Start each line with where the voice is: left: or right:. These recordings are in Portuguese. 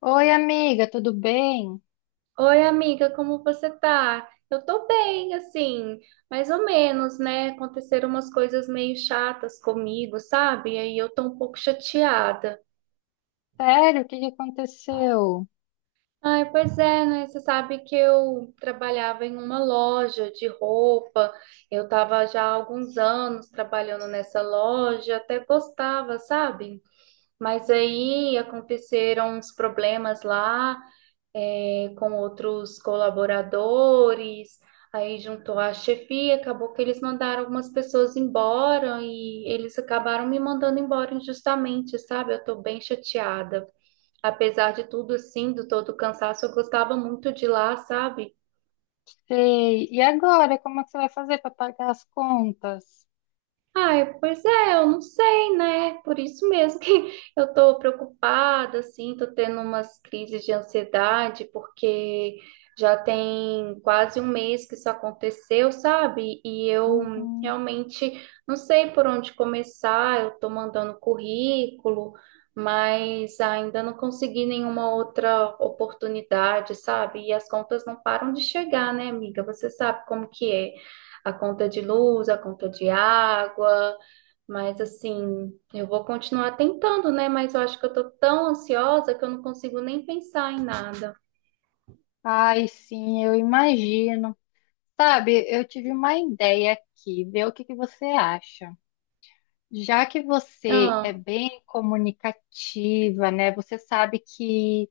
left: Oi, amiga, tudo bem?
right: Oi, amiga, como você tá? Eu tô bem, assim, mais ou menos, né? Aconteceram umas coisas meio chatas comigo, sabe? E aí eu tô um pouco chateada.
left: Sério, o que que aconteceu?
right: Ai, pois é, né? Você sabe que eu trabalhava em uma loja de roupa, eu tava já há alguns anos trabalhando nessa loja, até gostava, sabe? Mas aí aconteceram uns problemas lá. É, com outros colaboradores, aí juntou a chefia, acabou que eles mandaram algumas pessoas embora e eles acabaram me mandando embora injustamente, sabe? Eu tô bem chateada. Apesar de tudo, assim, do todo o cansaço, eu gostava muito de lá, sabe?
left: Sei. E agora, como é que você vai fazer para pagar as contas?
right: Ai, pois é, eu não sei, né? Por isso mesmo que eu tô preocupada, assim, tô tendo umas crises de ansiedade, porque já tem quase um mês que isso aconteceu, sabe? E eu
left: Uhum.
right: realmente não sei por onde começar, eu tô mandando currículo, mas ainda não consegui nenhuma outra oportunidade, sabe? E as contas não param de chegar, né, amiga? Você sabe como que é a conta de luz, a conta de água, mas assim, eu vou continuar tentando, né? Mas eu acho que eu tô tão ansiosa que eu não consigo nem pensar em nada.
left: Ai, sim, eu imagino. Sabe, eu tive uma ideia aqui, ver o que que você acha. Já que você é
right: Ah.
left: bem comunicativa, né? Você sabe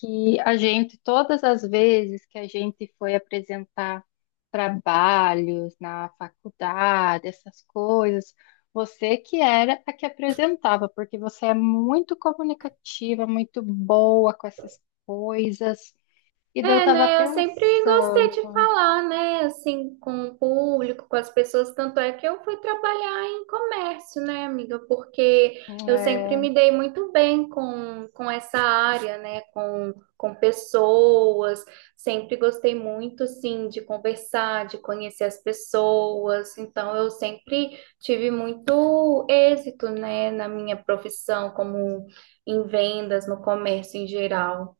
left: que a gente, todas as vezes que a gente foi apresentar trabalhos na faculdade, essas coisas, você que era a que apresentava, porque você é muito comunicativa, muito boa com essas coisas. E daí eu
right: É,
left: tava
right: né? Eu sempre gostei
left: pensando,
right: de falar, né? Assim, com o público, com as pessoas. Tanto é que eu fui trabalhar em comércio, né, amiga? Porque eu sempre me
left: é,
right: dei muito bem com essa área, né? Com pessoas. Sempre gostei muito, assim, de conversar, de conhecer as pessoas. Então, eu sempre tive muito êxito, né, na minha profissão, como em vendas, no comércio em geral.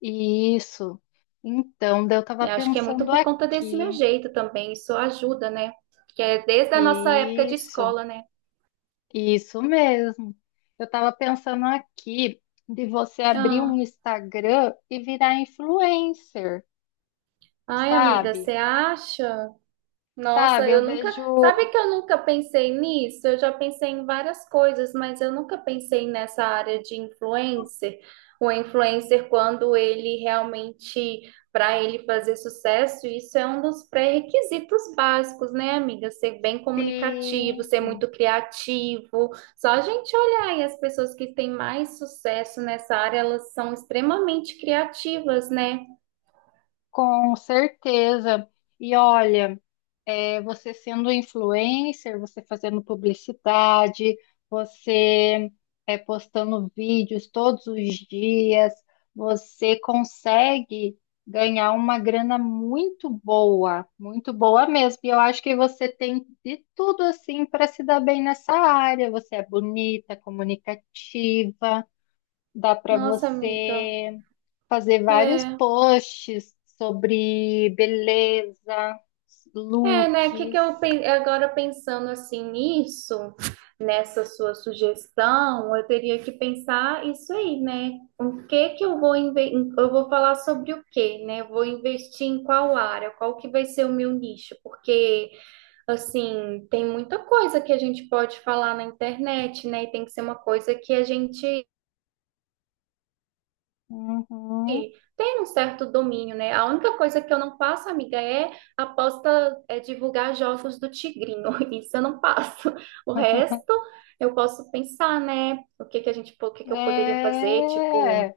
left: isso. Então, daí eu tava
right: Eu acho que é muito
left: pensando
right: por conta desse meu
left: aqui.
right: jeito também, isso ajuda, né? Que é desde a nossa época de
left: Isso.
right: escola, né?
left: Isso mesmo. Eu estava pensando aqui de você abrir um
right: Ah,
left: Instagram e virar influencer,
right: ai, amiga,
left: sabe?
right: você acha? Nossa,
left: Sabe, eu
right: eu nunca.
left: vejo
right: Sabe que eu nunca pensei nisso? Eu já pensei em várias coisas, mas eu nunca pensei nessa área de influencer. O influencer, quando ele realmente, para ele fazer sucesso, isso é um dos pré-requisitos básicos, né, amiga? Ser bem comunicativo, ser
left: sim,
right: muito criativo. Só a gente olhar e as pessoas que têm mais sucesso nessa área, elas são extremamente criativas, né?
left: com certeza. E olha, você sendo influencer, você fazendo publicidade, você postando vídeos todos os dias, você consegue ganhar uma grana muito boa mesmo. E eu acho que você tem de tudo assim para se dar bem nessa área. Você é bonita, comunicativa. Dá para
right: Nossa, amiga.
left: você fazer vários
right: É.
left: posts sobre beleza,
right: É, né? O Que que
left: looks.
right: eu pen- agora pensando assim nisso, nessa sua sugestão, eu teria que pensar isso aí, né? O que que eu vou inve- eu vou falar sobre o quê, né? Eu vou investir em qual área? Qual que vai ser o meu nicho? Porque assim, tem muita coisa que a gente pode falar na internet, né? E tem que ser uma coisa que a gente
left: Uhum.
right: tem um certo domínio, né? A única coisa que eu não passo, amiga, é aposta, é divulgar jogos do Tigrinho. Isso eu não passo. O resto eu posso pensar, né? O que que eu poderia fazer? Tipo,
left: É,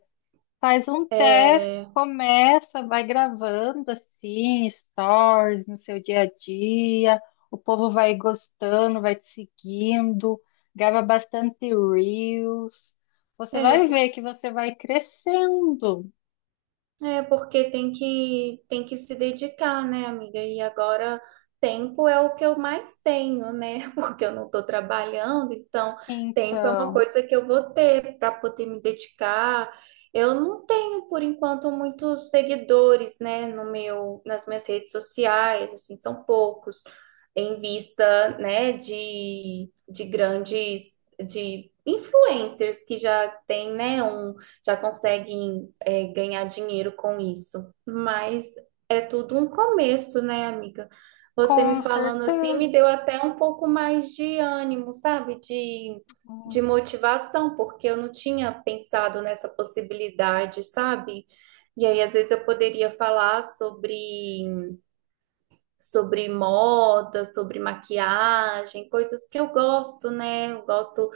left: faz um teste,
right: é,
left: começa, vai gravando assim, stories no seu dia a dia. O povo vai gostando, vai te seguindo, grava bastante reels. Você vai
right: é,
left: ver que você vai crescendo.
right: é porque tem que se dedicar, né, amiga? E agora tempo é o que eu mais tenho, né? Porque eu não estou trabalhando, então tempo é uma
left: Então.
right: coisa que eu vou ter para poder me dedicar. Eu não tenho por enquanto muitos seguidores, né, no meu nas minhas redes sociais, assim, são poucos em vista, né, de grandes de influencers que já têm, né, um já conseguem é, ganhar dinheiro com isso. Mas é tudo um começo, né, amiga? Você me
left: Com
right: falando assim me
left: certeza.
right: deu até um pouco mais de ânimo, sabe? De motivação, porque eu não tinha pensado nessa possibilidade, sabe? E aí, às vezes, eu poderia falar sobre, sobre moda, sobre maquiagem, coisas que eu gosto, né? Eu gosto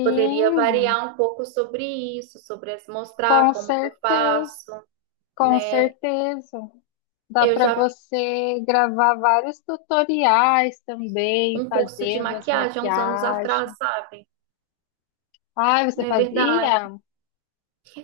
right: poderia variar um pouco sobre isso, mostrar
left: com
right: como que eu
left: certeza.
right: faço,
left: Com
right: né?
left: certeza. Dá
right: Eu
left: para
right: já fiz
left: você gravar vários tutoriais também,
right: um curso de
left: fazendo as
right: maquiagem há uns anos atrás,
left: maquiagens.
right: sabe?
left: Ah, você
right: É verdade.
left: fazia?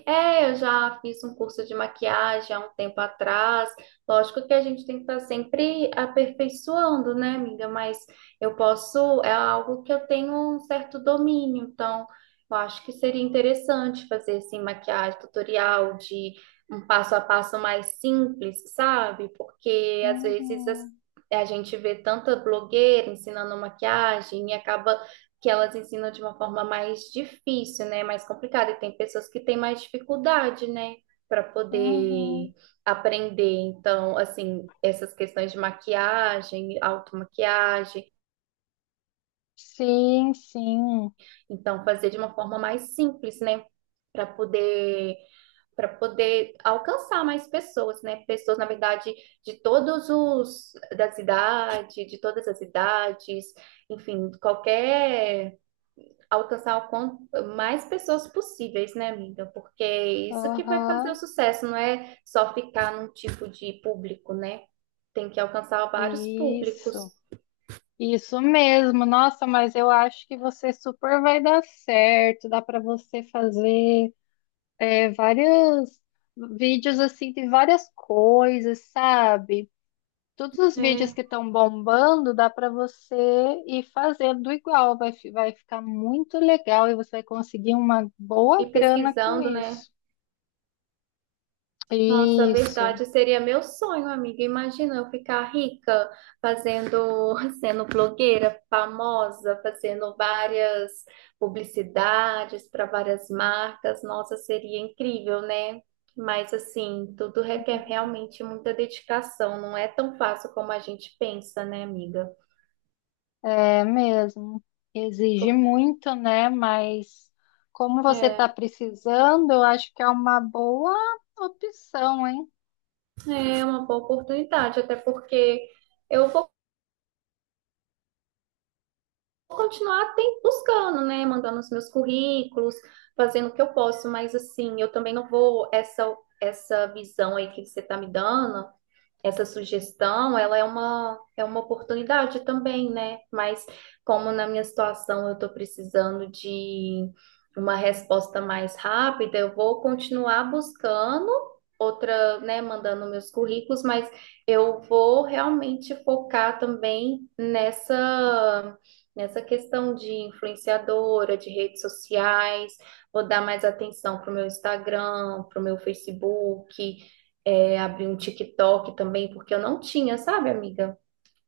right: É, eu já fiz um curso de maquiagem há um tempo atrás. Lógico que a gente tem que estar sempre aperfeiçoando, né, amiga? Mas eu posso, é algo que eu tenho um certo domínio, então eu acho que seria interessante fazer assim maquiagem, tutorial de um passo a passo mais simples, sabe? Porque
left: Uhum,
right: a gente vê tanta blogueira ensinando maquiagem e acaba que elas ensinam de uma forma mais difícil, né? Mais complicada. E tem pessoas que têm mais dificuldade, né? Para
left: uhum.
right: poder aprender. Então, assim, essas questões de maquiagem, automaquiagem.
left: Sim, sim.
right: Então, fazer de uma forma mais simples, né? Para poder. Para poder alcançar mais pessoas, né? Pessoas, na verdade, das idades, de todas as idades, enfim, qualquer alcançar o quanto mais pessoas possíveis, né, amiga? Porque é isso que vai
left: Aham,
right: fazer o sucesso, não é só ficar num tipo de público, né? Tem que alcançar vários públicos.
left: isso. Isso mesmo. Nossa, mas eu acho que você super vai dar certo. Dá para você fazer vários vídeos assim de várias coisas, sabe? Todos os vídeos
right: É.
left: que estão bombando, dá para você ir fazendo igual, vai, vai ficar muito legal e você vai conseguir uma
right: E
left: boa grana com
right: pesquisando, né?
left: isso.
right: Nossa,
left: Isso,
right: verdade, seria meu sonho, amiga. Imagina eu ficar rica fazendo, sendo blogueira famosa, fazendo várias publicidades para várias marcas. Nossa, seria incrível, né? Mas assim, tudo requer realmente muita dedicação. Não é tão fácil como a gente pensa, né, amiga?
left: é mesmo. Exige
right: Por-
left: muito, né? Mas como você está
right: É,
left: precisando, eu acho que é uma boa opção, hein?
right: é uma boa oportunidade, até porque eu vou continuar buscando, né? Mandando os meus currículos, fazendo o que eu posso, mas assim, eu também não vou essa visão aí que você tá me dando, essa sugestão, ela é uma oportunidade também, né? Mas como na minha situação eu estou precisando de uma resposta mais rápida, eu vou continuar buscando outra, né, mandando meus currículos, mas eu vou realmente focar também nessa questão de influenciadora, de redes sociais, vou dar mais atenção para o meu Instagram, para o meu Facebook, é, abrir um TikTok também, porque eu não tinha, sabe, amiga?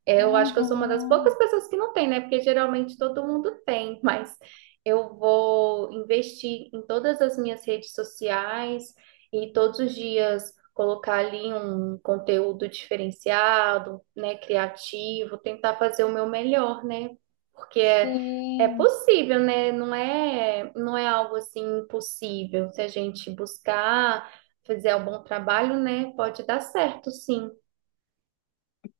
right: É, eu acho que eu sou uma das
left: Uhum,
right: poucas pessoas que não tem, né? Porque geralmente todo mundo tem, mas eu vou investir em todas as minhas redes sociais e todos os dias colocar ali um conteúdo diferenciado, né? Criativo, tentar fazer o meu melhor, né? Porque é, é
left: sim.
right: possível, né? Não é, não é algo assim impossível. Se a gente buscar, fazer um bom trabalho, né? Pode dar certo, sim.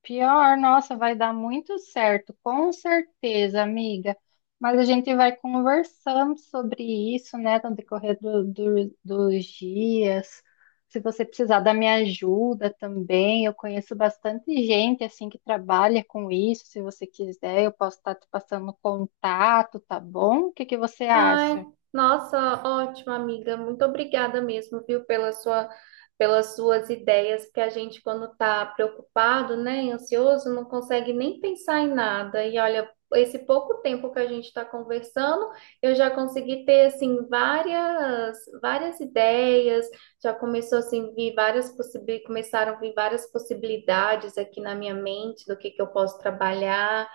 left: Pior, nossa, vai dar muito certo, com certeza, amiga. Mas a gente vai conversando sobre isso, né, no decorrer dos dias. Se você precisar da minha ajuda também, eu conheço bastante gente assim que trabalha com isso. Se você quiser, eu posso estar te passando contato, tá bom? O que que você
right: Ai,
left: acha?
right: nossa, ótimo, amiga. Muito obrigada mesmo, viu, pela sua, pelas suas ideias, porque a gente, quando está preocupado, né, e ansioso, não consegue nem pensar em nada. E olha, esse pouco tempo que a gente está conversando, eu já consegui ter, assim, várias, várias ideias, já começou, assim, vir várias começaram a vir várias possibilidades aqui na minha mente do que eu posso trabalhar.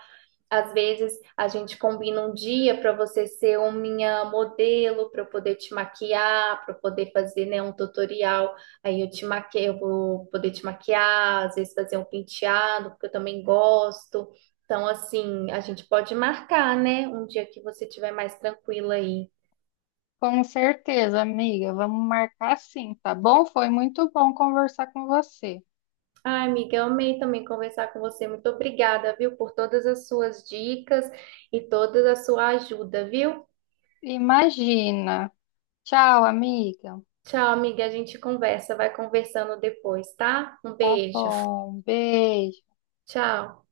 right: Às vezes a gente combina um dia para você ser o minha modelo, para eu poder te maquiar, para eu poder fazer, né, um tutorial. Aí eu te maquio, eu vou poder te maquiar, às vezes fazer um penteado, porque eu também gosto. Então, assim, a gente pode marcar, né, um dia que você estiver mais tranquila aí.
left: Com certeza, amiga. Vamos marcar sim, tá bom? Foi muito bom conversar com você.
right: Ah, amiga, eu amei também conversar com você. Muito obrigada, viu, por todas as suas dicas e toda a sua ajuda, viu?
left: Imagina. Tchau, amiga.
right: Tchau, amiga. A gente conversa, vai conversando depois, tá? Um
left: Tá
right: beijo.
left: bom. Beijo.
right: Tchau.